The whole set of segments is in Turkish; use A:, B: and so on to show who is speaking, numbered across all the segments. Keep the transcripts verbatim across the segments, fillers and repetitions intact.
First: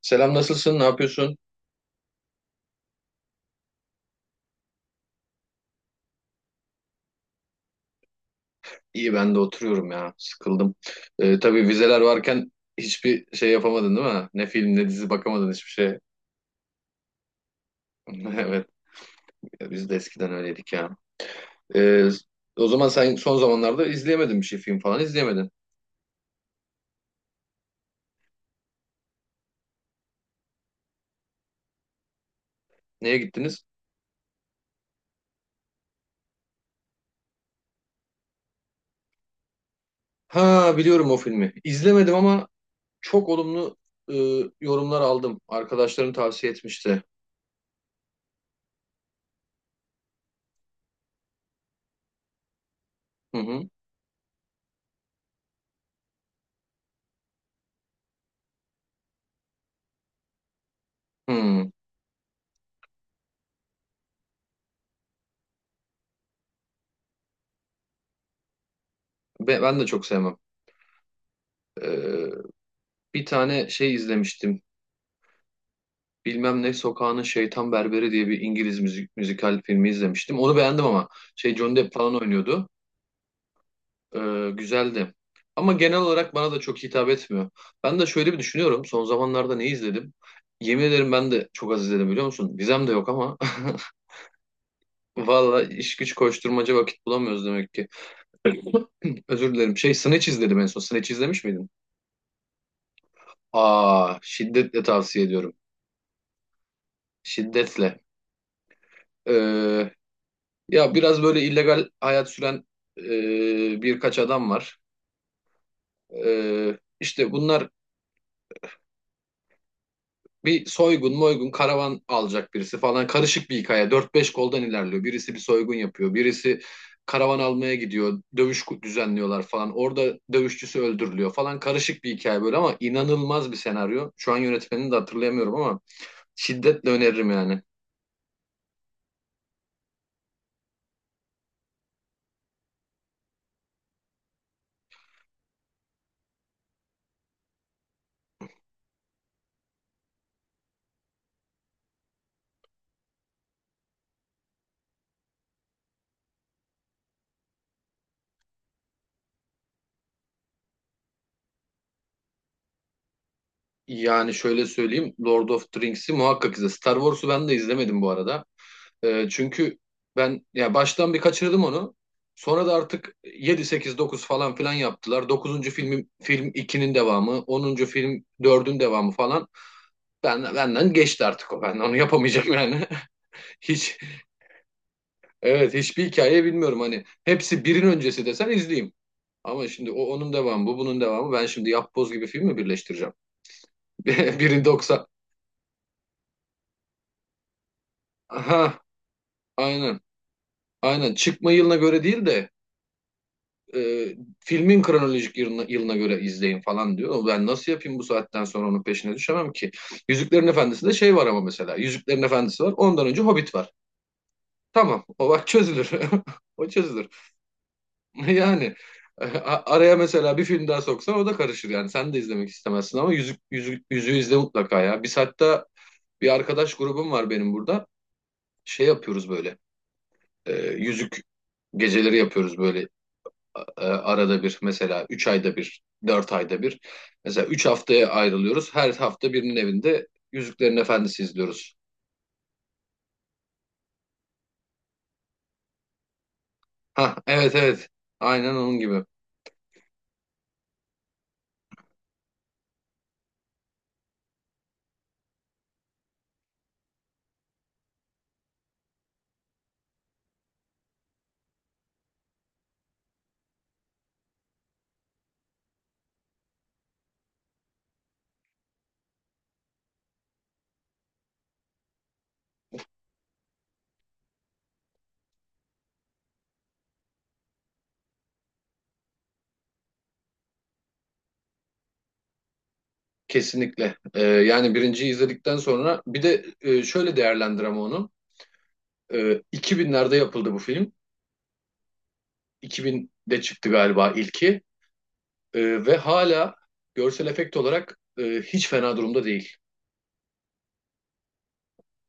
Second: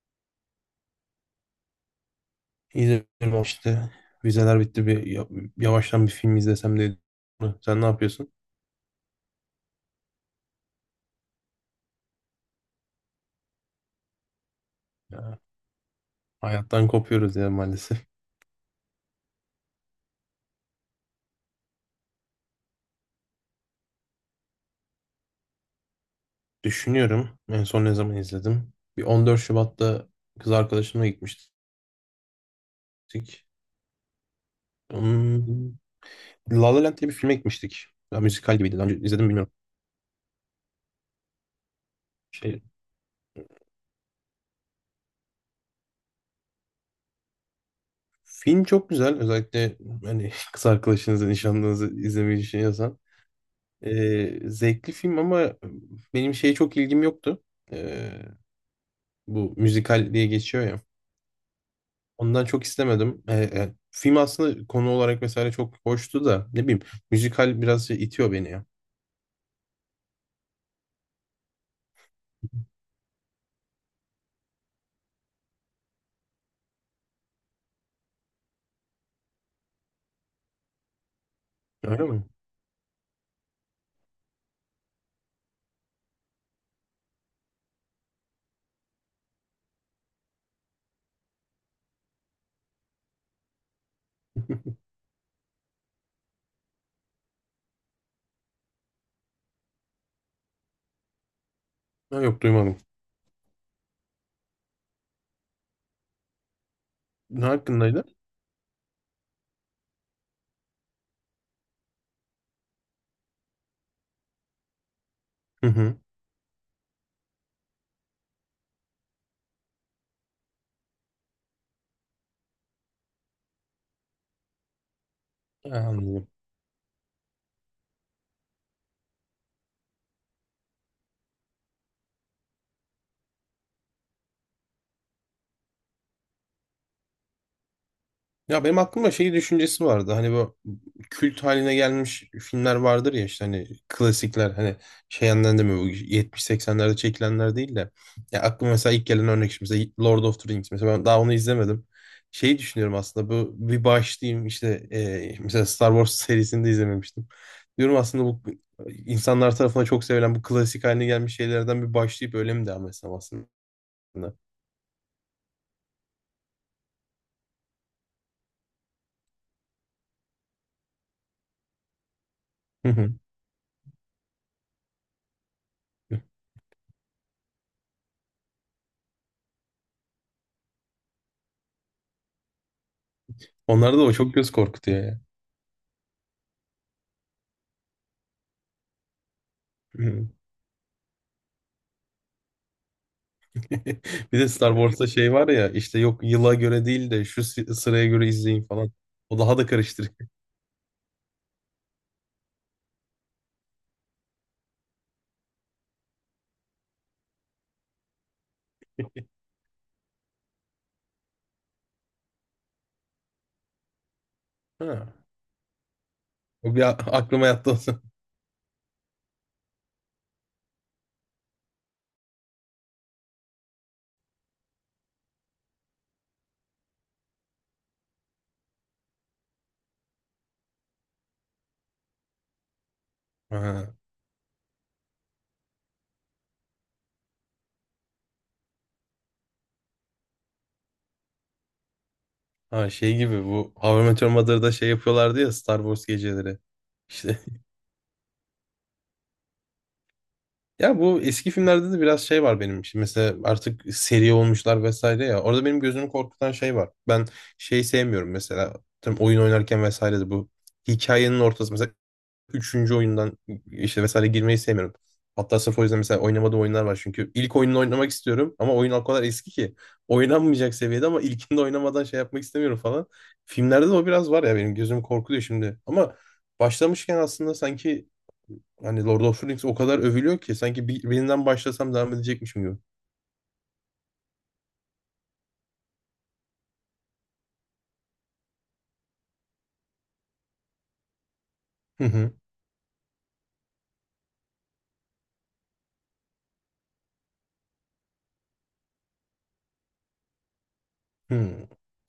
A: Selam, nasılsın? Ne yapıyorsun?
B: İzledim işte. Vizeler bitti, bir ya- yavaştan bir film izlesem de dedim. Sen ne yapıyorsun?
A: İyi, ben de oturuyorum ya. Sıkıldım. Ee, tabii vizeler varken hiçbir şey yapamadın değil mi? Ne film ne dizi
B: Ya,
A: bakamadın hiçbir şey.
B: hayattan kopuyoruz ya maalesef.
A: Evet, biz de eskiden öyleydik ya. Ee, o zaman sen son zamanlarda izleyemedin, bir şey film falan izleyemedin.
B: Düşünüyorum, en son ne zaman izledim? Bir on dört Şubat'ta kız arkadaşımla gitmiştik.
A: Neye gittiniz?
B: Hmm, La La Land diye bir filme gitmiştik. Ya, müzikal gibiydi. Daha önce izledim mi bilmiyorum.
A: Ha, biliyorum o filmi. İzlemedim ama
B: Şey,
A: çok olumlu e, yorumlar aldım. Arkadaşlarım tavsiye etmişti.
B: Film çok güzel. Özellikle hani kız arkadaşınızı, nişanlınızı izlemeyi düşünüyorsan.
A: Hı hı.
B: Ee, zevkli film ama benim şeye çok ilgim yoktu. Ee, Bu müzikal diye geçiyor ya.
A: Hı.
B: Ondan çok istemedim. Ee, e, film aslında konu olarak vesaire çok hoştu da, ne bileyim, müzikal biraz şey itiyor beni ya.
A: Be- Ben de çok sevmem. Ee, bir tane şey izlemiştim. Bilmem ne sokağının şeytan berberi diye bir İngiliz müzik, müzikal filmi izlemiştim. Onu beğendim ama şey, Johnny Depp
B: Öyle
A: falan
B: mi?
A: oynuyordu. Ee, güzeldi. Ama genel olarak bana da çok hitap etmiyor. Ben de şöyle bir düşünüyorum. Son zamanlarda ne izledim? Yemin ederim ben de çok az izledim, biliyor musun? Vizem de yok ama. Valla iş güç koşturmaca, vakit bulamıyoruz demek ki. Özür dilerim. Şey, Snatch izledim en son. Snatch izlemiş miydin?
B: Ha, yok, duymadım.
A: Aa, şiddetle tavsiye ediyorum.
B: Ne
A: Şiddetle.
B: hakkındaydı?
A: Ee, Ya biraz böyle illegal hayat süren e, birkaç adam var.
B: Hı hı.
A: E, işte bunlar bir soygun moygun, karavan alacak birisi falan. Karışık bir hikaye. Dört beş koldan ilerliyor. Birisi bir soygun
B: Ha,
A: yapıyor.
B: anladım.
A: Birisi karavan almaya gidiyor. Dövüş ku- düzenliyorlar falan. Orada dövüşçüsü öldürülüyor falan. Karışık bir hikaye böyle ama inanılmaz bir senaryo. Şu an yönetmenini de hatırlayamıyorum ama şiddetle öneririm yani.
B: Ya benim aklımda şey düşüncesi vardı. Hani bu kült haline gelmiş filmler vardır ya, işte hani klasikler, hani şey yandan demiyor, bu yetmiş seksenlerde çekilenler değil de. Ya aklıma mesela ilk gelen örnek, şimdi mesela Lord of the Rings, mesela ben daha onu izlemedim. Şeyi düşünüyorum aslında, bu bir başlayayım, işte e, mesela Star Wars serisini de izlememiştim. Diyorum aslında bu insanlar tarafından çok sevilen, bu klasik haline gelmiş şeylerden bir başlayıp öyle mi devam etsem aslında?
A: Yani şöyle söyleyeyim, Lord of the Rings'i muhakkak izle. Star Wars'u ben de izlemedim bu arada. Ee, çünkü ben ya baştan bir kaçırdım onu. Sonra da artık
B: Hı.
A: yedi sekiz dokuz falan filan yaptılar. Dokuzuncu film film ikinin devamı, onuncu film dördün devamı falan. Ben, benden geçti artık o. Ben onu yapamayacağım yani. Hiç,
B: Onlarda da o çok göz korkutuyor
A: evet, hiçbir hikaye bilmiyorum hani. Hepsi birin öncesi desen izleyeyim. Ama şimdi o onun
B: ya.
A: devamı, bu bunun devamı. Ben şimdi yapboz gibi film mi birleştireceğim?
B: Bir de
A: Birin
B: Star
A: doksan.
B: Wars'ta şey var ya, işte yok yıla göre değil de şu sı- sıraya göre izleyin
A: Aha,
B: falan. O daha da
A: aynen.
B: karıştırıyor.
A: Aynen. Çıkma yılına göre değil de e, filmin kronolojik yılına, yılına göre izleyin falan diyor. Ben nasıl yapayım, bu saatten sonra onun peşine düşemem ki. Yüzüklerin Efendisi'nde şey var ama mesela. Yüzüklerin Efendisi var. Ondan önce Hobbit var. Tamam.
B: Ha.
A: O bak çözülür. O
B: O bir a-
A: çözülür.
B: aklıma yattı o zaman.
A: Yani e, araya mesela bir film daha soksan o da karışır yani. Sen de izlemek istemezsin ama yüzük, yüzük, yüzüğü izle mutlaka ya. Biz hatta bir arkadaş grubum var benim burada. Şey yapıyoruz böyle. E, yüzük geceleri yapıyoruz böyle, e,
B: Ha.
A: arada bir mesela üç ayda bir, dört ayda bir. Mesela üç haftaya ayrılıyoruz. Her hafta birinin evinde Yüzüklerin Efendisi izliyoruz.
B: Ha, şey gibi, bu How I Met Your Mother'da şey yapıyorlardı ya, Star Wars geceleri.
A: Ha,
B: İşte
A: evet, evet. Aynen onun gibi.
B: ya bu eski filmlerde de biraz şey var benim için. Mesela artık seri olmuşlar vesaire ya. Orada benim gözümü korkutan şey var. Ben şey sevmiyorum mesela. Tam oyun oynarken vesaire de bu hikayenin ortası, mesela üçüncü oyundan işte vesaire girmeyi sevmiyorum. Hatta sırf o yüzden mesela oynamadığım oyunlar var çünkü. İlk oyununu oynamak istiyorum ama oyun o kadar eski ki. Oynanmayacak seviyede, ama ilkinde oynamadan şey yapmak istemiyorum falan. Filmlerde de o biraz var ya, benim gözüm korkuluyor şimdi. Ama başlamışken aslında sanki hani Lord of the Rings o kadar övülüyor ki sanki bir, birinden başlasam devam edecekmişim gibi.
A: Kesinlikle. E, yani birinciyi izledikten sonra bir de e, şöyle değerlendirem onu. E, iki binlerde yapıldı bu film.
B: Hı hı.
A: iki binde çıktı galiba ilki. E, ve hala görsel efekt olarak e, hiç fena durumda değil.
B: Hı.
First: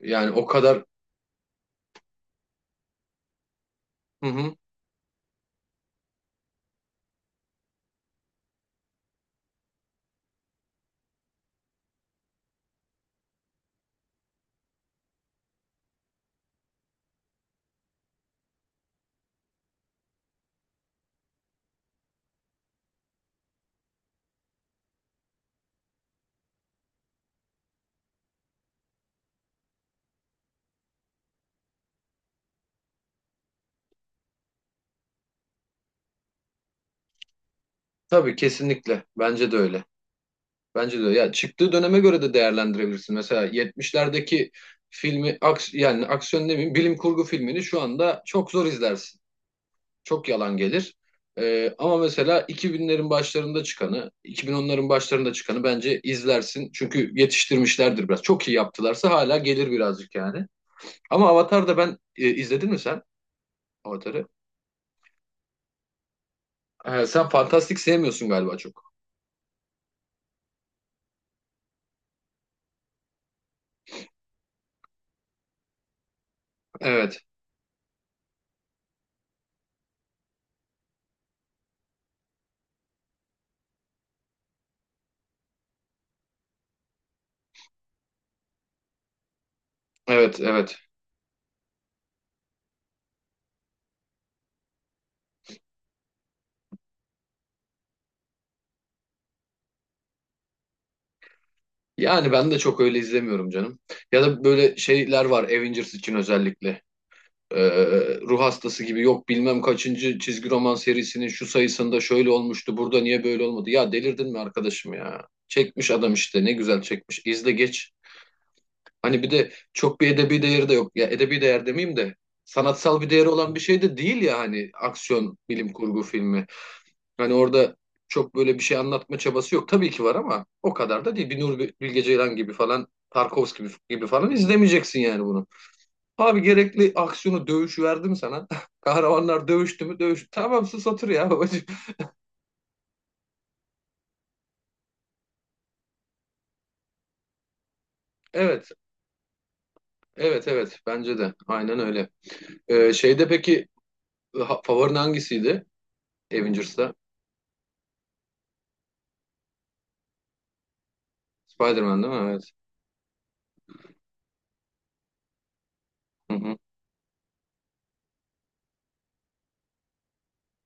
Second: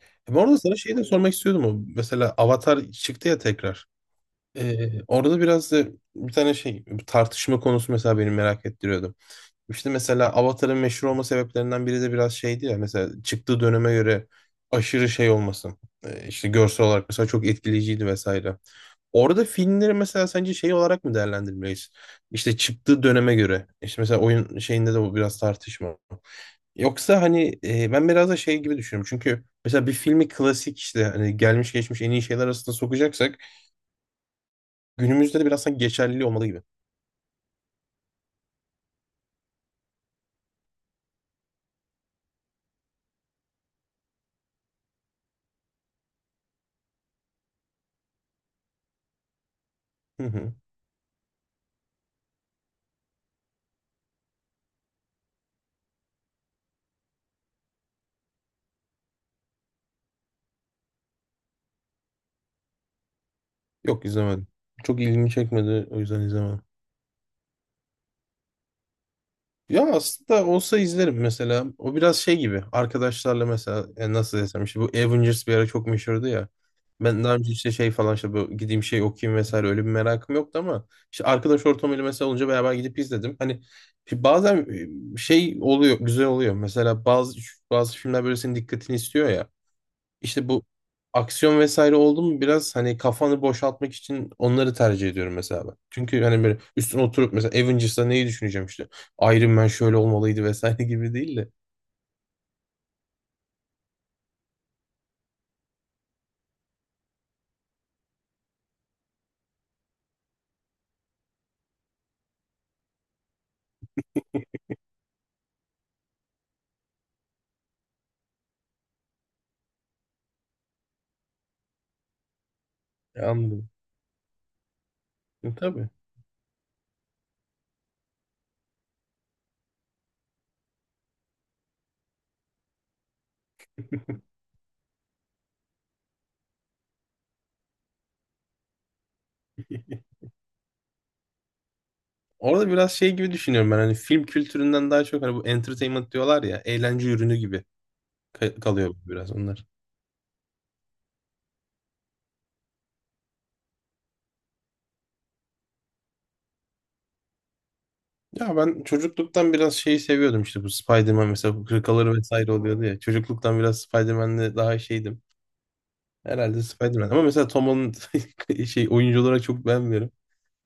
A: Yani
B: E, Bu
A: o
B: arada sana
A: kadar...
B: şey de sormak istiyordum. O. Mesela Avatar çıktı ya tekrar.
A: Hı hı.
B: Ee, orada biraz da bir tane şey tartışma konusu mesela beni merak ettiriyordu. İşte mesela Avatar'ın meşhur olma sebeplerinden biri de biraz şeydi ya, mesela çıktığı döneme göre aşırı şey olması. Ee, işte görsel olarak mesela çok etkileyiciydi vesaire. Orada filmleri mesela sence şey olarak mı değerlendirmeliyiz? İşte çıktığı döneme göre. İşte mesela oyun şeyinde de bu biraz tartışma. Yoksa hani e, ben biraz da şey gibi düşünüyorum. Çünkü mesela bir filmi klasik, işte hani gelmiş geçmiş en iyi şeyler arasında sokacaksak, günümüzde de biraz sanki geçerliliği olmalı gibi.
A: Tabii, kesinlikle. Bence de öyle. Bence de ya, çıktığı döneme göre de değerlendirebilirsin. Mesela yetmişlerdeki filmi, aks yani aksiyon ne bileyim bilim kurgu filmini şu anda çok zor izlersin.
B: Hı
A: Çok
B: hı.
A: yalan gelir. Ee, ama mesela iki binlerin başlarında çıkanı, iki bin onların başlarında çıkanı bence izlersin. Çünkü yetiştirmişlerdir biraz. Çok iyi yaptılarsa hala gelir birazcık yani. Ama Avatar'da ben e, izledin mi sen
B: Yok,
A: Avatar'ı?
B: izlemedim. Çok ilgimi çekmedi, o yüzden izlemedim.
A: Ee, sen fantastik sevmiyorsun galiba çok.
B: Ya aslında olsa izlerim mesela. O biraz şey gibi. Arkadaşlarla mesela, e, nasıl desem, işte bu Avengers bir ara çok meşhurdu ya.
A: Evet.
B: Ben daha önce işte şey falan, işte bu gideyim şey okuyayım vesaire, öyle bir merakım yoktu ama işte arkadaş ortamıyla mesela olunca beraber gidip izledim. Hani işte bazen e, şey oluyor, güzel oluyor. Mesela bazı bazı filmler böyle senin dikkatini istiyor ya.
A: Evet,
B: İşte bu
A: evet.
B: aksiyon vesaire oldu mu, biraz hani kafanı boşaltmak için onları tercih ediyorum mesela ben. Çünkü hani böyle üstüne oturup mesela Avengers'ta neyi düşüneceğim işte. Iron Man şöyle olmalıydı vesaire gibi değil de.
A: Yani ben de çok öyle izlemiyorum canım. Ya da böyle şeyler var Avengers için özellikle. Ee, ruh hastası gibi, yok bilmem kaçıncı çizgi roman serisinin şu sayısında şöyle olmuştu, burada niye böyle olmadı. Ya, delirdin mi arkadaşım ya? Çekmiş adam işte, ne güzel çekmiş. İzle geç. Hani bir de çok bir edebi değeri de yok. Ya edebi değer demeyeyim de sanatsal bir
B: E,
A: değeri olan bir
B: Anladım.
A: şey de değil ya, hani aksiyon
B: E,
A: bilim
B: Tabii.
A: kurgu filmi. Hani orada çok böyle bir şey anlatma çabası yok. Tabii ki var ama o kadar da değil. Bir Nuri Bilge Ceylan gibi falan, Tarkovski gibi, gibi falan izlemeyeceksin yani bunu. Abi, gerekli aksiyonu, dövüş verdim sana. Kahramanlar dövüştü mü? Dövüş. Tamam, sus otur ya babacığım.
B: Orada biraz şey gibi düşünüyorum ben, hani film kültüründen daha çok, hani bu entertainment diyorlar ya, eğlence ürünü gibi ka-
A: Evet,
B: kalıyor biraz onlar.
A: evet, evet. Bence de. Aynen öyle. Ee, şeyde peki ha- favorin hangisiydi? Avengers'ta.
B: Ya ben çocukluktan biraz şeyi seviyordum, işte bu Spider-Man, mesela bu
A: Spider-Man değil
B: hırkaları
A: mi? Evet.
B: vesaire oluyordu ya. Çocukluktan biraz Spider-Man'le daha şeydim.
A: Hı hı.
B: Herhalde Spider-Man. Ama mesela Tom Holland şey, oyuncu olarak çok beğenmiyorum.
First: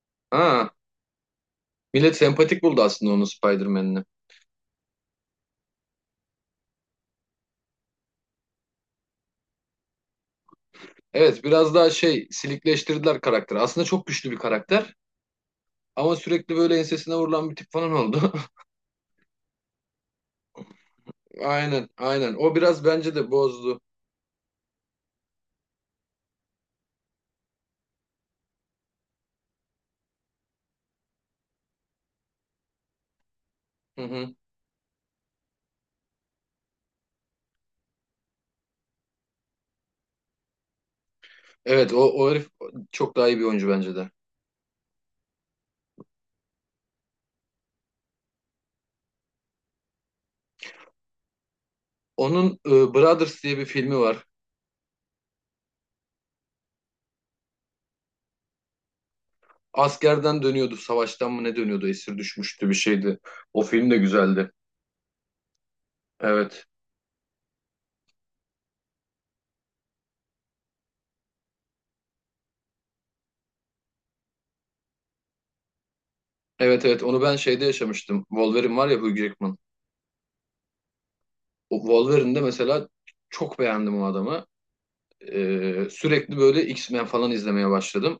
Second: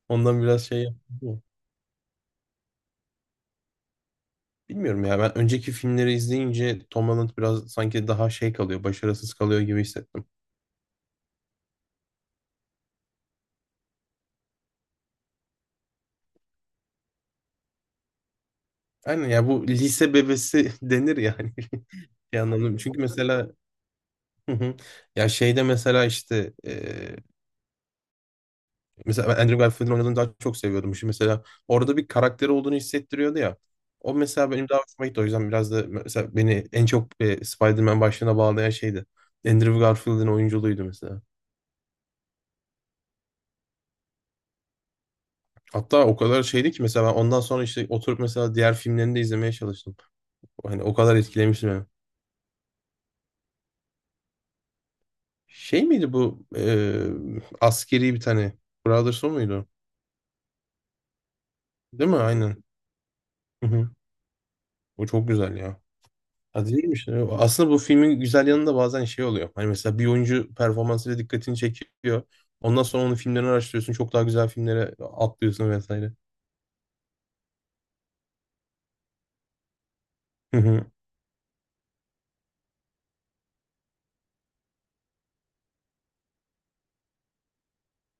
B: Ondan biraz
A: Ha,
B: şey yaptım.
A: millet sempatik buldu aslında onu, Spider-Man'ini.
B: Bilmiyorum ya, ben önceki filmleri izleyince Tom Holland biraz sanki daha şey kalıyor, başarısız kalıyor gibi hissettim.
A: Evet, biraz daha şey, silikleştirdiler karakteri. Aslında çok güçlü bir karakter. Ama sürekli böyle ensesine vurulan bir tip falan oldu.
B: Aynen ya, bu lise bebesi denir yani.
A: Aynen, aynen.
B: Bir
A: O
B: anlamda.
A: biraz
B: Çünkü
A: bence de
B: mesela
A: bozdu.
B: hı hı. Ya şeyde mesela işte, mesela ben Andrew Garfield'in oynadığını daha çok seviyordum. Şimdi mesela orada bir karakteri olduğunu hissettiriyordu ya.
A: Hı
B: O
A: hı.
B: mesela benim daha hoşuma gitti. O yüzden biraz da mesela beni en çok e, Spider-Man başlığına bağlayan şeydi. Andrew Garfield'in oyunculuğuydu mesela.
A: Evet, o, o herif çok daha iyi bir oyuncu bence de.
B: Hatta o kadar şeydi ki mesela ben ondan sonra işte oturup mesela diğer filmlerini de izlemeye çalıştım. Hani o kadar etkilemişti beni.
A: Onun e, Brothers diye bir filmi var.
B: Şey miydi bu e, askeri bir tane, Brothers o muydu?
A: Askerden dönüyordu, savaştan mı ne dönüyordu,
B: Değil mi?
A: esir
B: Aynen.
A: düşmüştü bir şeydi. O
B: Hı hı.
A: film de güzeldi.
B: O çok güzel ya.
A: Evet.
B: Hadi diyorum işte. Aslında bu filmin güzel yanında bazen şey oluyor. Hani mesela bir oyuncu performansıyla dikkatini çekiyor. Ondan sonra onun filmlerini araştırıyorsun. Çok daha güzel filmlere atlıyorsun vesaire.
A: Evet, evet, onu ben şeyde yaşamıştım. Wolverine var ya, Hugh Jackman.
B: Hı hı.
A: O Wolverine'de mesela çok beğendim o adamı. E, sürekli böyle X-Men falan izlemeye başladım.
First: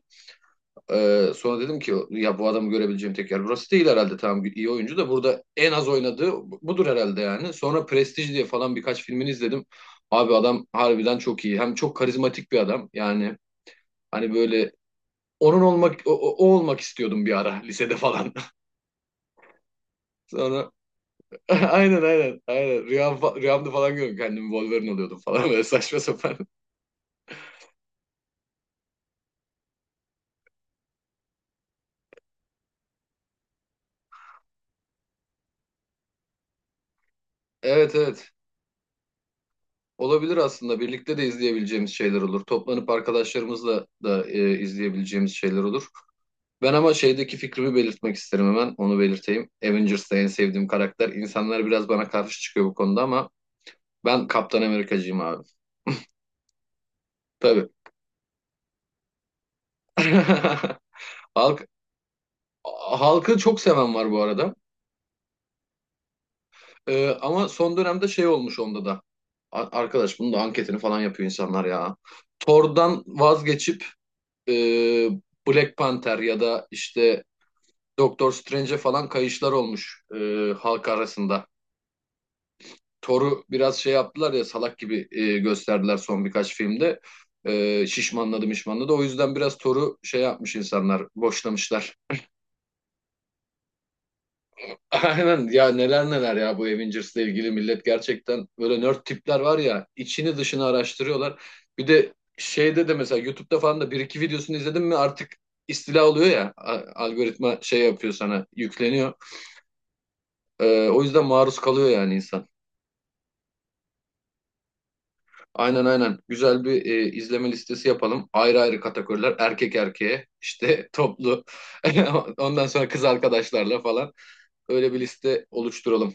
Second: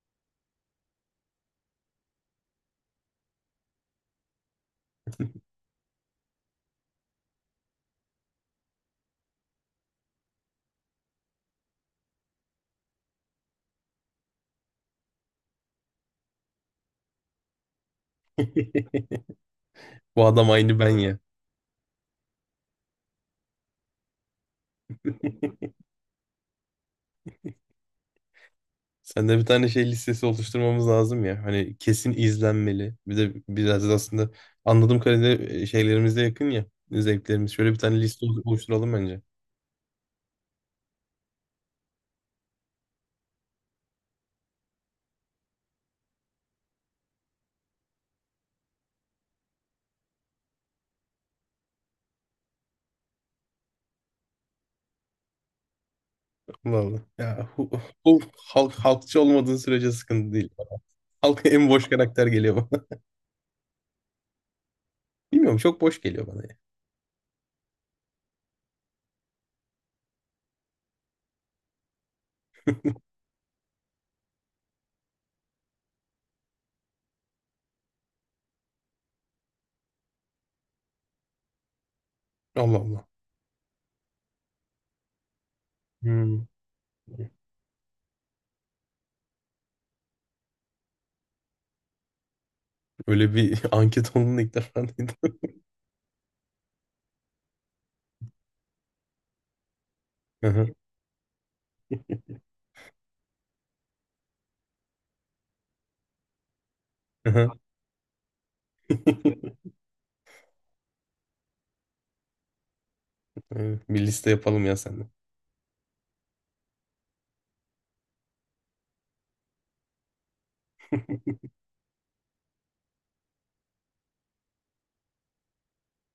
A: Ee, sonra dedim ki ya bu adamı görebileceğim tek yer burası değil herhalde, tamam iyi oyuncu da burada en az oynadığı budur herhalde yani. Sonra Prestige diye falan birkaç filmini izledim. Abi adam harbiden çok iyi. Hem çok karizmatik bir adam. Yani hani böyle onun olmak o, o- o olmak istiyordum bir ara lisede falan.
B: Bu adam
A: Sonra
B: aynı ben ya.
A: aynen, aynen, aynen, rüyam, fa- rüyamda falan görüyorum kendimi, Wolverine oluyordum falan, böyle saçma sapan.
B: Sen de bir tane şey listesi oluşturmamız lazım ya. Hani kesin izlenmeli. Bir de biraz da aslında, anladığım kadarıyla e, şeylerimize yakın ya. Zevklerimiz. Şöyle bir
A: Evet,
B: tane liste
A: evet.
B: olu- oluşturalım bence.
A: Olabilir aslında. Birlikte de izleyebileceğimiz şeyler olur. Toplanıp arkadaşlarımızla da e, izleyebileceğimiz şeyler olur. Ben ama şeydeki fikrimi belirtmek isterim hemen. Onu belirteyim. Avengers'ta en sevdiğim karakter. İnsanlar biraz bana karşı çıkıyor bu konuda ama ben Kaptan Amerikacıyım abi.
B: Vallahi. Ya
A: Tabii.
B: hu- hu- halk, halkçı olmadığın sürece sıkıntı değil. Halka
A: Halk,
B: en boş karakter geliyor.
A: halkı çok seven var bu arada.
B: Bilmiyorum, çok boş geliyor bana ya.
A: Ee, ama son dönemde şey olmuş onda da. A- Arkadaş bunun da anketini falan yapıyor insanlar ya. Thor'dan vazgeçip e, Black Panther ya da işte Doctor Strange'e falan kayışlar olmuş e, halk arasında.
B: Allah Allah.
A: Thor'u biraz şey yaptılar ya, salak gibi e, gösterdiler son
B: Hmm.
A: birkaç filmde. E, şişmanladı mişmanladı. O yüzden biraz Thor'u şey yapmış insanlar, boşlamışlar.
B: Öyle bir anket olduğunu ilk defa duydum.
A: Aynen ya, neler neler ya, bu Avengers'le ilgili millet gerçekten böyle nerd tipler var ya, içini
B: Hı
A: dışını
B: hı.
A: araştırıyorlar. Bir de şeyde de mesela YouTube'da falan da bir iki videosunu izledim mi artık istila oluyor ya, a- algoritma şey yapıyor, sana yükleniyor. E, o yüzden maruz kalıyor yani insan.
B: Evet, bir liste yapalım ya seninle.
A: Aynen, aynen. Güzel bir e, izleme listesi yapalım. Ayrı ayrı kategoriler. Erkek erkeğe, işte, toplu. Ondan sonra kız arkadaşlarla falan. Öyle bir liste oluşturalım.